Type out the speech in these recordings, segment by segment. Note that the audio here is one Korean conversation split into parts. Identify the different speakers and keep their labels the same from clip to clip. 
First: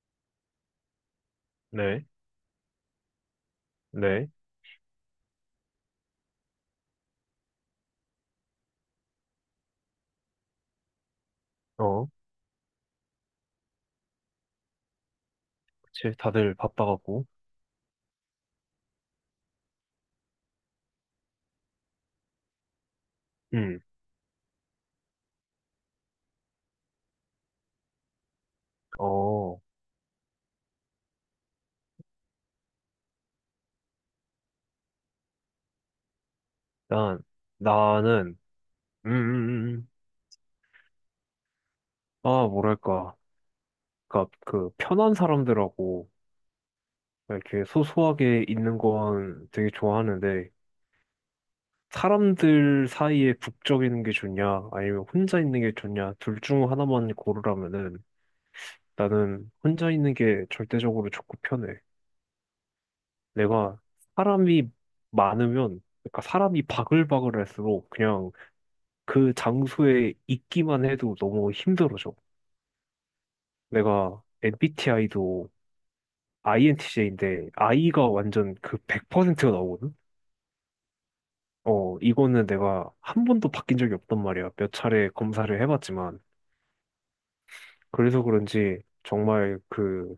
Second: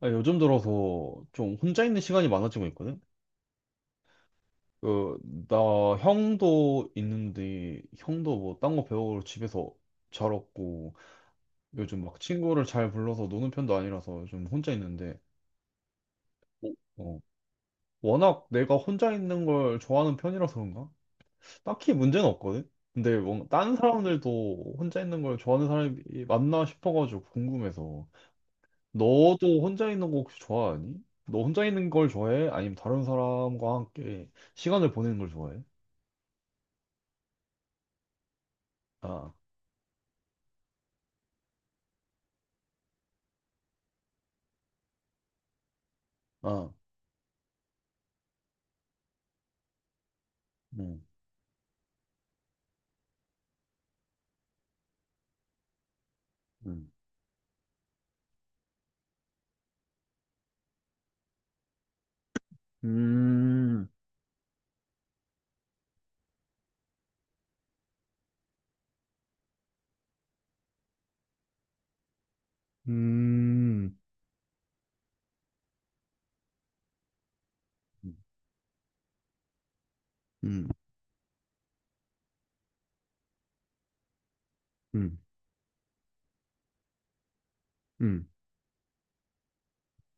Speaker 1: 아, 요즘 들어서 좀 혼자 있는
Speaker 2: 네,
Speaker 1: 시간이 많아지고 있거든?
Speaker 2: 네.
Speaker 1: 그, 나 형도 있는데, 형도 뭐 딴 거 배우러 집에서 잘 없고, 요즘
Speaker 2: 어,
Speaker 1: 막 친구를 잘 불러서 노는 편도 아니라서 요즘 혼자 있는데,
Speaker 2: 그치, 다들
Speaker 1: 어,
Speaker 2: 바빠갖고.
Speaker 1: 워낙 내가 혼자 있는 걸 좋아하는 편이라서 그런가? 딱히 문제는 없거든? 근데 뭔가 다른
Speaker 2: 음,
Speaker 1: 사람들도 혼자 있는 걸 좋아하는 사람이 맞나 싶어가지고 궁금해서.
Speaker 2: 어,
Speaker 1: 너도 혼자 있는 거 혹시 좋아하니? 너 혼자 있는 걸 좋아해? 아니면 다른 사람과 함께 시간을 보내는 걸 좋아해?
Speaker 2: 난, 나는, 음,
Speaker 1: 아,
Speaker 2: 음, 음. 아, 뭐랄까, 그니까, 그, 편한 사람들하고,
Speaker 1: 아,
Speaker 2: 이렇게 소소하게 있는 건 되게 좋아하는데,
Speaker 1: 음,
Speaker 2: 사람들 사이에 북적이는 게 좋냐, 아니면 혼자 있는 게 좋냐, 둘 중
Speaker 1: 음,
Speaker 2: 하나만 고르라면은, 나는 혼자 있는 게 절대적으로 좋고 편해. 내가
Speaker 1: 음,
Speaker 2: 사람이 많으면, 그러니까 사람이 바글바글할수록 그냥 그 장소에 있기만 해도 너무 힘들어져.
Speaker 1: 음,
Speaker 2: 내가 MBTI도 INTJ인데 I가
Speaker 1: 음.
Speaker 2: 완전 그 100%가 나오거든?
Speaker 1: 음,
Speaker 2: 어, 이거는 내가 한 번도 바뀐 적이 없단 말이야. 몇 차례
Speaker 1: 음,
Speaker 2: 검사를 해봤지만. 그래서
Speaker 1: 음,
Speaker 2: 그런지 정말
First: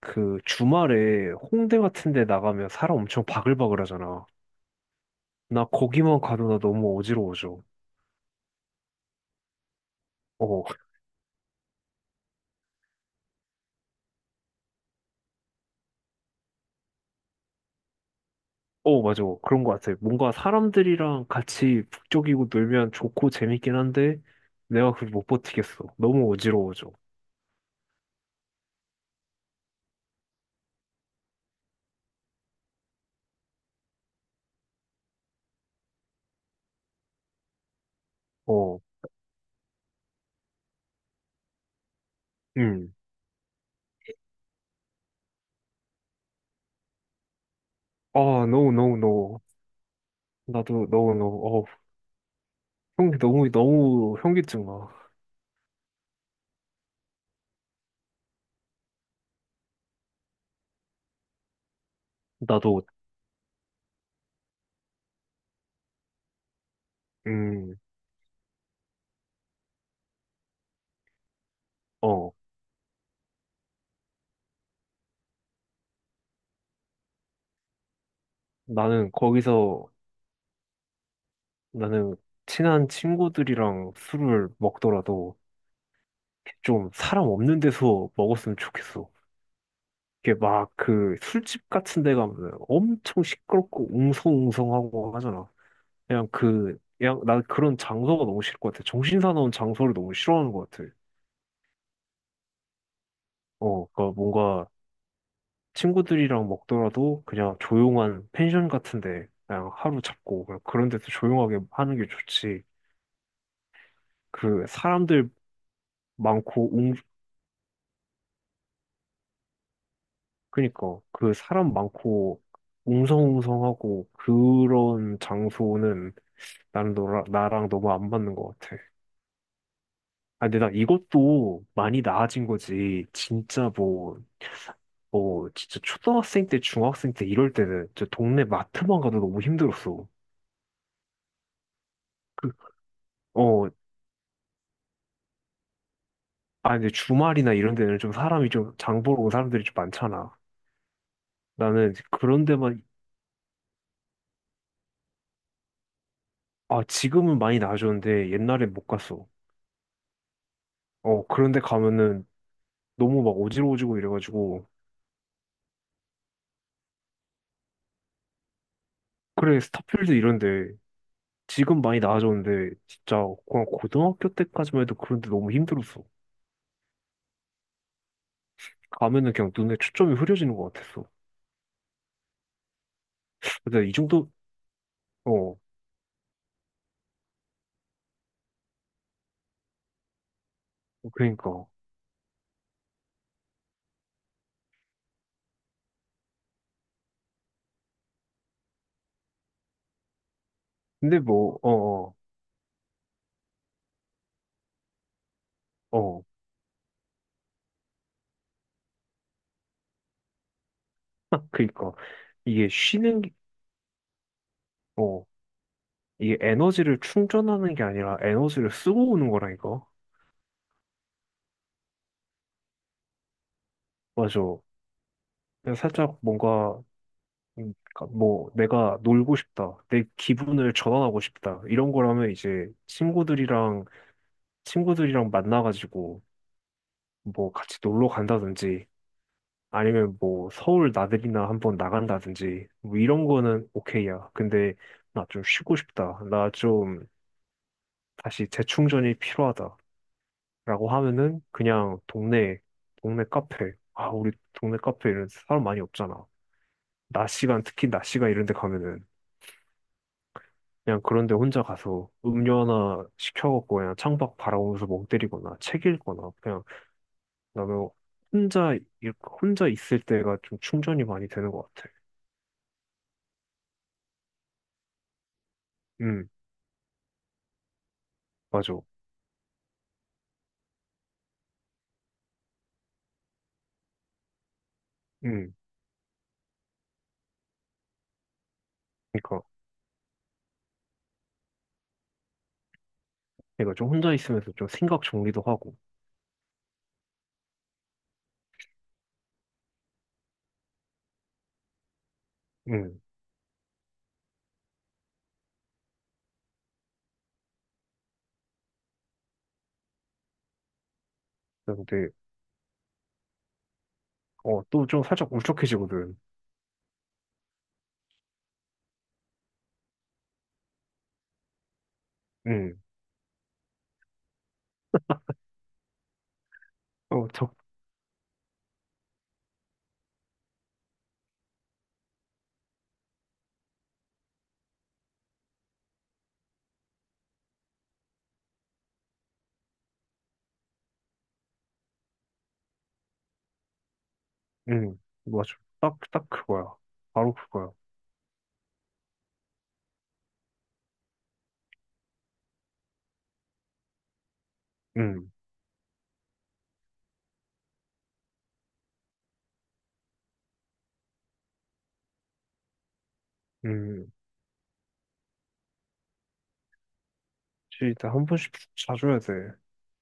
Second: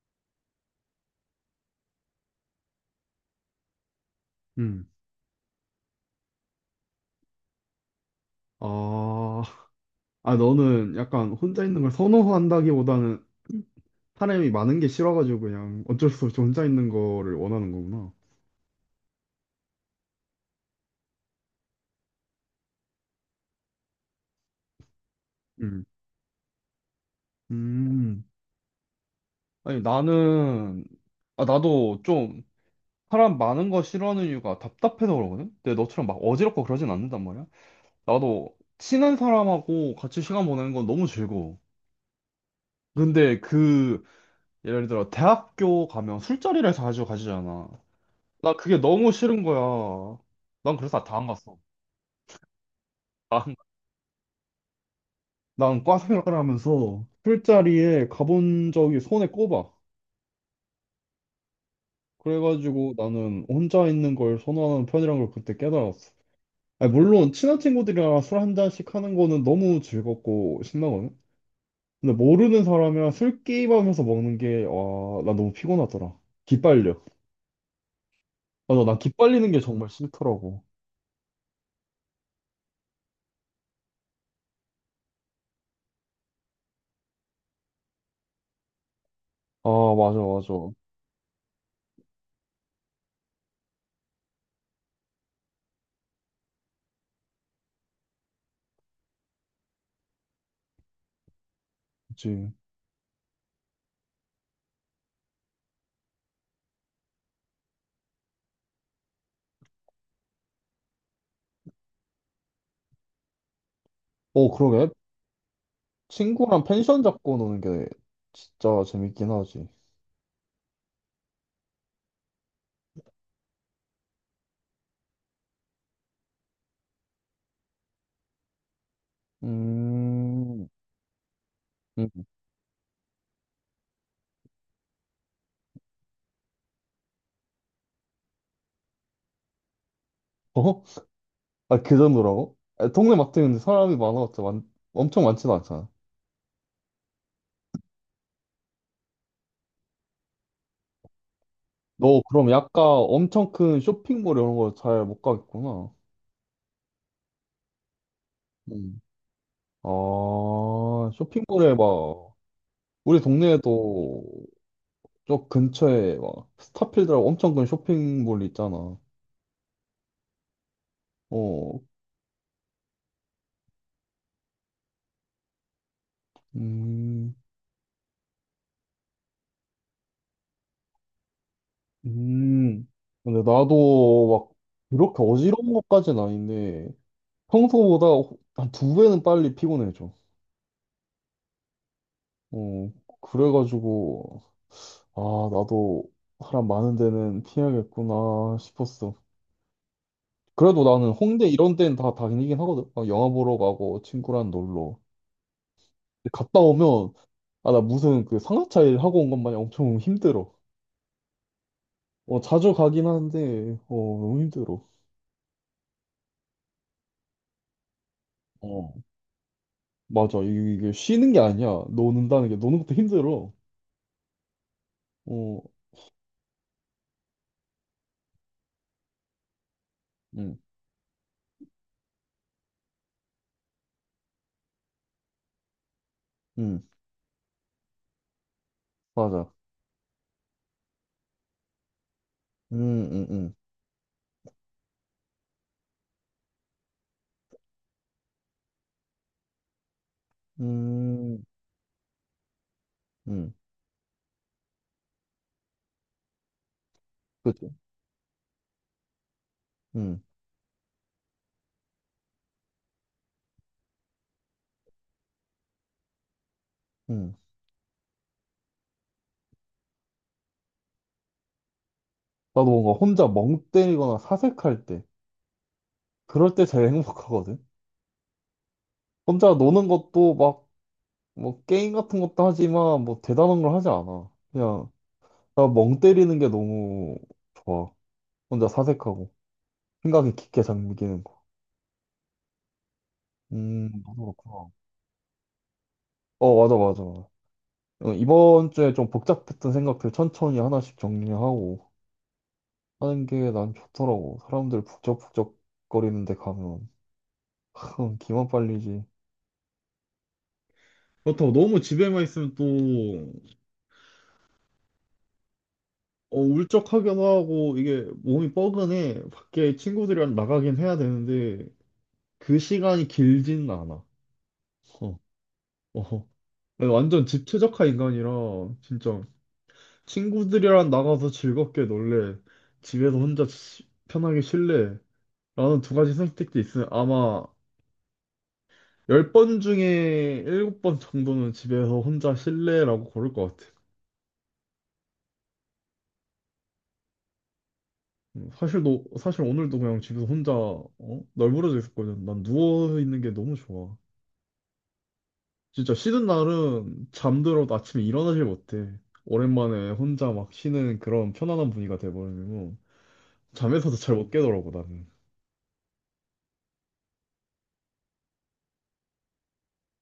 Speaker 2: 그 주말에 홍대 같은 데 나가면 사람 엄청 바글바글 하잖아.
Speaker 1: 음.
Speaker 2: 나 거기만 가도 나 너무 어지러워져.
Speaker 1: 아, 아,
Speaker 2: 어,
Speaker 1: 너는 약간 혼자 있는 걸 선호한다기보다는 사람이 많은 게 싫어가지고 그냥 어쩔 수 없이 혼자 있는 거를 원하는 거구나.
Speaker 2: 어, 맞아. 그런 것 같아. 뭔가 사람들이랑 같이 북적이고 놀면 좋고 재밌긴 한데, 내가 그걸 못
Speaker 1: 음,
Speaker 2: 버티겠어. 너무 어지러워져.
Speaker 1: 음, 아니, 나는, 아, 나도 좀 사람 많은 거 싫어하는 이유가 답답해서 그러거든? 근데 너처럼 막 어지럽고 그러진 않는단 말이야. 나도
Speaker 2: 어,
Speaker 1: 친한 사람하고 같이 시간 보내는 건 너무 즐거워.
Speaker 2: 음.
Speaker 1: 근데 예를 들어, 대학교 가면 술자리를 자주 가지잖아.
Speaker 2: 아,
Speaker 1: 나
Speaker 2: no,
Speaker 1: 그게
Speaker 2: no,
Speaker 1: 너무
Speaker 2: no.
Speaker 1: 싫은 거야. 난
Speaker 2: 나도,
Speaker 1: 그래서
Speaker 2: no,
Speaker 1: 다 안
Speaker 2: no.
Speaker 1: 갔어.
Speaker 2: 어, 형기 너무,
Speaker 1: 난,
Speaker 2: 너무 현기증 나.
Speaker 1: 난과 생활을 하면서 술자리에 가본 적이 손에 꼽아.
Speaker 2: 나도.
Speaker 1: 그래가지고 나는 혼자 있는 걸 선호하는 편이란 걸 그때 깨달았어. 아니, 물론 친한
Speaker 2: 음.
Speaker 1: 친구들이랑 술 한 잔씩 하는 거는 너무 즐겁고 신나거든. 근데
Speaker 2: 어.
Speaker 1: 모르는 사람이랑 술 게임하면서 먹는 게, 와, 나 너무 피곤하더라. 기빨려. 맞아, 난
Speaker 2: 나는
Speaker 1: 기빨리는 게 정말
Speaker 2: 거기서,
Speaker 1: 싫더라고.
Speaker 2: 나는 친한 친구들이랑 술을 먹더라도 좀 사람 없는 데서 먹었으면 좋겠어.
Speaker 1: 아, 맞아,
Speaker 2: 이게
Speaker 1: 맞아.
Speaker 2: 막 그 술집 같은 데 가면 엄청 시끄럽고 웅성웅성하고 하잖아. 그냥 난 그런 장소가 너무 싫을 것 같아. 정신 사나운 장소를 너무 싫어하는 것 같아.
Speaker 1: 그치.
Speaker 2: 어, 그러니까 뭔가 친구들이랑 먹더라도 그냥 조용한 펜션 같은 데 그냥 하루 잡고 그냥 그런 데서 조용하게 하는 게 좋지.
Speaker 1: 어,
Speaker 2: 그
Speaker 1: 그러게.
Speaker 2: 사람들
Speaker 1: 친구랑
Speaker 2: 많고 웅,
Speaker 1: 펜션 잡고 노는 게 진짜 재밌긴 하지.
Speaker 2: 그니까 그 사람 많고 웅성웅성하고 그런 장소는 나랑 너무 안 맞는 것 같아. 아, 근데
Speaker 1: 음,
Speaker 2: 나 이것도 많이
Speaker 1: 음.
Speaker 2: 나아진 거지. 진짜 뭐, 뭐, 진짜 초등학생 때, 중학생 때 이럴 때는 진짜 동네 마트만 가도 너무 힘들었어.
Speaker 1: 어? 아, 그
Speaker 2: 그,
Speaker 1: 정도라고? 아, 동네 마트 는데
Speaker 2: 어,
Speaker 1: 사람이 많아봤자 엄청 많진 않잖아.
Speaker 2: 아, 근데 주말이나 이런 데는 좀 사람이 좀, 장 보러 온 사람들이 좀 많잖아. 나는 이제
Speaker 1: 너
Speaker 2: 그런
Speaker 1: 그럼
Speaker 2: 데만.
Speaker 1: 약간 엄청 큰 쇼핑몰 이런 거 잘 못 가겠구나.
Speaker 2: 아, 지금은 많이 나아졌는데 옛날에 못
Speaker 1: 음.
Speaker 2: 갔어.
Speaker 1: 아,
Speaker 2: 어, 그런 데
Speaker 1: 쇼핑몰에
Speaker 2: 가면은
Speaker 1: 막, 우리
Speaker 2: 너무 막 어지러워지고
Speaker 1: 동네에도
Speaker 2: 이래가지고.
Speaker 1: 저 근처에 막 스타필드라고 엄청 큰 쇼핑몰 있잖아.
Speaker 2: 그래, 스타필드 이런 데
Speaker 1: 어,
Speaker 2: 지금 많이 나아졌는데 진짜 그냥 고등학교 때까지만 해도 그런 데 너무 힘들었어.
Speaker 1: 음,
Speaker 2: 가면은 그냥 눈에 초점이 흐려지는 것 같았어.
Speaker 1: 음. 근데
Speaker 2: 근데 이
Speaker 1: 나도
Speaker 2: 정도,
Speaker 1: 막 그렇게
Speaker 2: 어,
Speaker 1: 어지러운 것까지는 아닌데 평소보다 한 두 배는 빨리 피곤해져.
Speaker 2: 그러니까.
Speaker 1: 어, 그래가지고 아 나도 사람 많은 데는 피해야겠구나 싶었어. 그래도 나는
Speaker 2: 근데
Speaker 1: 홍대
Speaker 2: 뭐,
Speaker 1: 이런 데는 다
Speaker 2: 어,
Speaker 1: 다니긴 하거든. 막 영화 보러 가고 친구랑 놀러.
Speaker 2: 어, 어.
Speaker 1: 근데 갔다 오면 아 나 무슨 그 상하차 일 하고 온 것 마냥 엄청 힘들어.
Speaker 2: 그러니까.
Speaker 1: 어,
Speaker 2: 이게
Speaker 1: 자주 가긴
Speaker 2: 쉬는, 게-
Speaker 1: 하는데, 어, 너무 힘들어.
Speaker 2: 어, 이게 에너지를 충전하는 게 아니라 에너지를
Speaker 1: 어,
Speaker 2: 쓰고 오는 거라니까.
Speaker 1: 맞아. 이게 쉬는 게 아니야. 노는다는 게, 노는 것도 힘들어.
Speaker 2: 맞아.
Speaker 1: 어,
Speaker 2: 그냥 살짝 뭔가, 그러니까 뭐, 내가 놀고 싶다. 내
Speaker 1: 응,
Speaker 2: 기분을 전환하고 싶다. 이런 거라면 이제 친구들이랑 만나가지고
Speaker 1: 응,
Speaker 2: 뭐 같이 놀러 간다든지
Speaker 1: 맞아.
Speaker 2: 아니면 뭐 서울 나들이나 한번 나간다든지
Speaker 1: 응,
Speaker 2: 뭐 이런
Speaker 1: 응, 응.
Speaker 2: 거는 오케이야. 근데 나 좀 쉬고 싶다. 나 좀 다시 재충전이 필요하다라고
Speaker 1: 응
Speaker 2: 하면은 그냥 동네
Speaker 1: 응,
Speaker 2: 카페. 아, 우리 동네 카페 이런 데 사람 많이 없잖아. 낮 시간
Speaker 1: 그치.
Speaker 2: 특히 낮 시간 이런 데 가면은
Speaker 1: 응,
Speaker 2: 그냥 그런 데 혼자 가서 음료 하나 시켜갖고 그냥 창밖 바라보면서 멍 때리거나 책 읽거나 그냥
Speaker 1: 응.
Speaker 2: 나는 혼자 일- 혼자 있을 때가 좀 충전이 많이 되는 것 같아.
Speaker 1: 나도 뭔가 혼자 멍 때리거나 사색할 때,
Speaker 2: 음,
Speaker 1: 그럴 때 제일 행복하거든.
Speaker 2: 맞아.
Speaker 1: 혼자 노는 것도 막, 뭐, 게임 같은 것도 하지만, 뭐, 대단한 걸 하지 않아. 그냥,
Speaker 2: 음.
Speaker 1: 나 멍 때리는 게 너무 좋아. 혼자 사색하고,
Speaker 2: 그러니까
Speaker 1: 생각이 깊게 잠기는 거.
Speaker 2: 내가 좀 혼자
Speaker 1: 너도
Speaker 2: 있으면서 좀
Speaker 1: 그렇구나.
Speaker 2: 생각 정리도 하고,
Speaker 1: 어, 맞아, 맞아. 어, 이번 주에 좀 복잡했던 생각들 천천히 하나씩 정리하고
Speaker 2: 음,
Speaker 1: 하는 게 난 좋더라고. 사람들 북적북적 거리는데 가면 참 기만 빨리지. 그렇다고 너무
Speaker 2: 근데
Speaker 1: 집에만 있으면 또
Speaker 2: 어 또 좀 살짝 울적해지거든.
Speaker 1: 어, 울적하기도 하고 이게 몸이 뻐근해 밖에 친구들이랑 나가긴 해야 되는데 그
Speaker 2: 음,
Speaker 1: 시간이 길지는 않아. 어, 어. 내가 완전
Speaker 2: 어,
Speaker 1: 집
Speaker 2: 저,
Speaker 1: 최적화 인간이라 진짜 친구들이랑 나가서 즐겁게 놀래 집에서 혼자 편하게 쉴래 나는 두 가지 선택지 있으면 아마 10번 중에 일곱 번 정도는 집에서 혼자 실내라고 고를 것 같아.
Speaker 2: 맞아, 딱 딱 그거야, 바로 그거야.
Speaker 1: 사실 너, 사실 오늘도 그냥 집에서 혼자 어? 널브러져 있었거든. 난 누워 있는 게 너무 좋아.
Speaker 2: 음,
Speaker 1: 진짜 쉬는 날은 잠들어도 아침에 일어나질 못해. 오랜만에 혼자 막 쉬는 그런 편안한 분위기가 돼버리고 잠에서도
Speaker 2: 음,
Speaker 1: 잘 못 깨더라고 나는.
Speaker 2: 진짜 한 번씩 자줘야 돼.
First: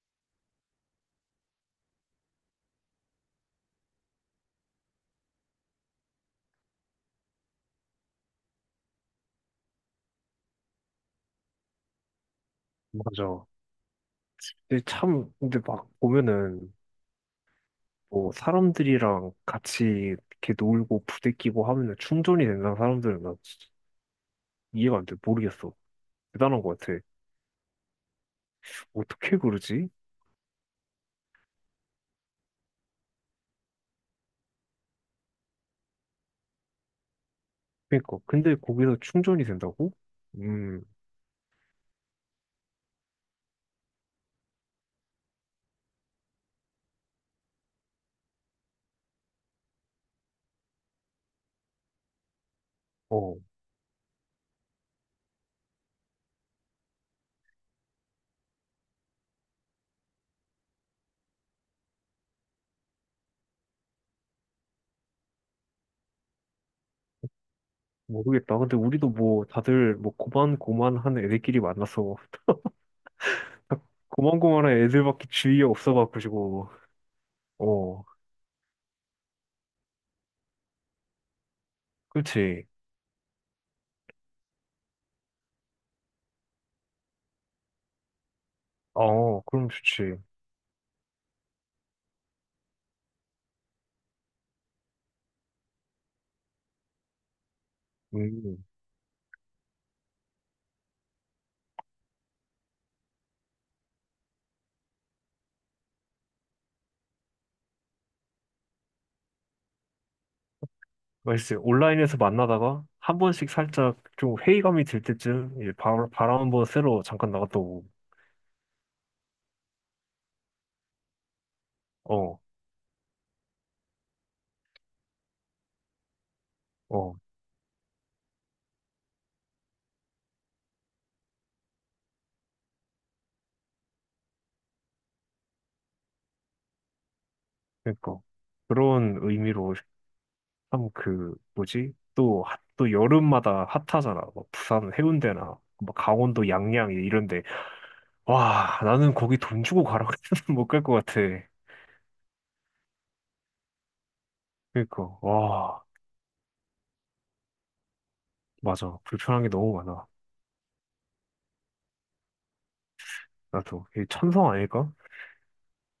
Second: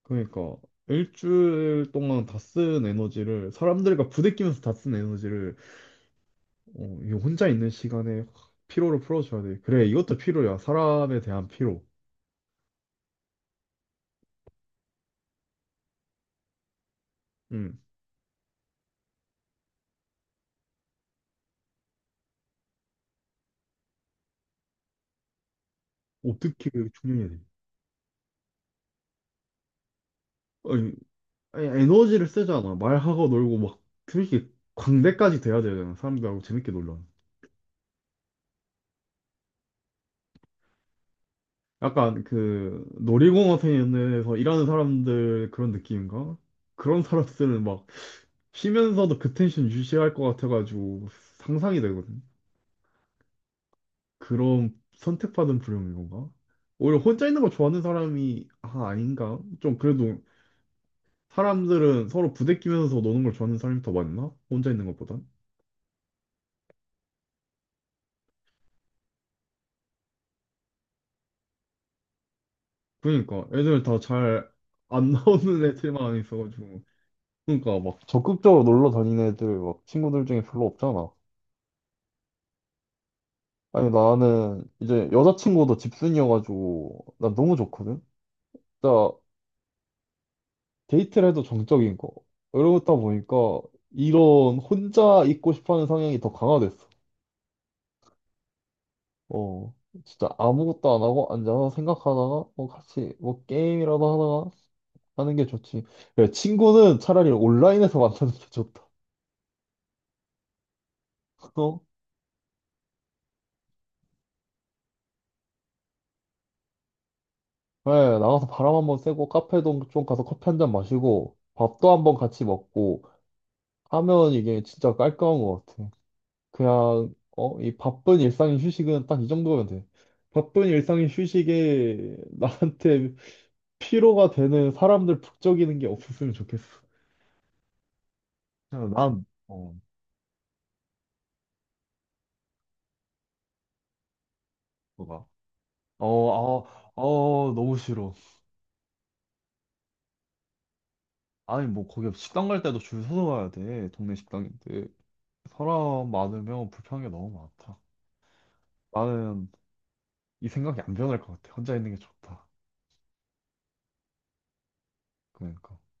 Speaker 1: 그러니까 일주일 동안 다 쓴 에너지를 사람들과 부대끼면서 다 쓴 에너지를 어, 이 혼자 있는 시간에 확 피로를 풀어줘야 돼. 그래, 이것도 피로야. 사람에 대한 피로.
Speaker 2: 맞아. 근데 막 보면은
Speaker 1: 음.
Speaker 2: 뭐 사람들이랑 같이 이렇게 놀고 부대끼고 하면은 충전이 된다는 사람들은 나 진짜 이해가 안 돼, 모르겠어. 대단한
Speaker 1: 어떻게
Speaker 2: 것 같아.
Speaker 1: 충족해야 돼?
Speaker 2: 어떻게 그러지?
Speaker 1: 아니, 아니, 에너지를 쓰잖아. 말하고 놀고 막솔히 광대까지 돼야 되잖아. 사람들하고 재밌게 놀러.
Speaker 2: 그러니까 근데 거기서 충전이 된다고? 음.
Speaker 1: 약간 그 놀이공원에서 일하는 사람들 그런 느낌인가? 그런 사람들은 막 쉬면서도 그 텐션 유지할 것 같아가지고 상상이 되거든.
Speaker 2: 어,
Speaker 1: 그런 선택받은 불행인 건가? 오히려 혼자 있는 걸 좋아하는 사람이 아 아닌가? 좀 그래도 사람들은 서로 부대끼면서 노는 걸 좋아하는 사람이 더 많나? 혼자 있는 것보단?
Speaker 2: 모르겠다. 근데 우리도 뭐 다들 뭐 고만고만한 애들끼리 만나서
Speaker 1: 그러니까 애들
Speaker 2: 딱
Speaker 1: 다 잘
Speaker 2: 고만고만한
Speaker 1: 안
Speaker 2: 애들밖에 주위에
Speaker 1: 나오는 애들만
Speaker 2: 없어가지고.
Speaker 1: 있어가지고 그러니까
Speaker 2: 어,
Speaker 1: 막 적극적으로 놀러 다니는 애들 막 친구들 중에 별로 없잖아.
Speaker 2: 그렇지.
Speaker 1: 아니 나는 이제 여자친구도 집순이여가지고 나 너무 좋거든. 진짜
Speaker 2: 어, 그럼 좋지.
Speaker 1: 데이트를 해도 정적인 거. 이러다 보니까 이런 혼자 있고 싶어하는 성향이 더 강화됐어.
Speaker 2: 음,
Speaker 1: 어, 진짜 아무것도 안 하고 앉아서 생각하다가 뭐 같이 뭐 게임이라도 하다가 하는 게 좋지. 야, 친구는 차라리 온라인에서 만나는 게 좋다.
Speaker 2: 글쎄
Speaker 1: 어?
Speaker 2: 온라인에서 만나다가 한 번씩 살짝 좀 회의감이 들 때쯤 이제 바람 한번 쐬러 잠깐 나갔다 오고.
Speaker 1: 네, 나가서 바람 한번 쐬고 카페도 좀 가서 커피 한 잔 마시고 밥도 한번
Speaker 2: 어,
Speaker 1: 같이 먹고 하면 이게 진짜 깔끔한 것 같아. 그냥
Speaker 2: 어,
Speaker 1: 어, 이 바쁜 일상의 휴식은 딱 이 정도면 돼. 바쁜 일상의 휴식에 나한테 피로가 되는 사람들 북적이는 게 없었으면 좋겠어.
Speaker 2: 그러니까
Speaker 1: 그냥
Speaker 2: 그런
Speaker 1: 난 어,
Speaker 2: 의미로 참 그 뭐지? 또 여름마다 핫하잖아. 뭐 부산
Speaker 1: 뭐가.
Speaker 2: 해운대나 뭐 강원도
Speaker 1: 어, 아,
Speaker 2: 양양 이런데.
Speaker 1: 어, 너무 싫어.
Speaker 2: 와, 나는 거기 돈 주고 가라 그랬으면 못 갈 것 같아.
Speaker 1: 아니, 뭐, 거기 식당 갈 때도 줄 서서 가야 돼. 동네 식당인데.
Speaker 2: 그니까, 와,
Speaker 1: 사람 많으면 불편한 게 너무 많다.
Speaker 2: 맞아. 불편한 게
Speaker 1: 나는
Speaker 2: 너무 많아.
Speaker 1: 이 생각이 안 변할 것 같아. 혼자 있는 게 좋다.
Speaker 2: 나도. 이 천성 아닐까?
Speaker 1: 그러니까.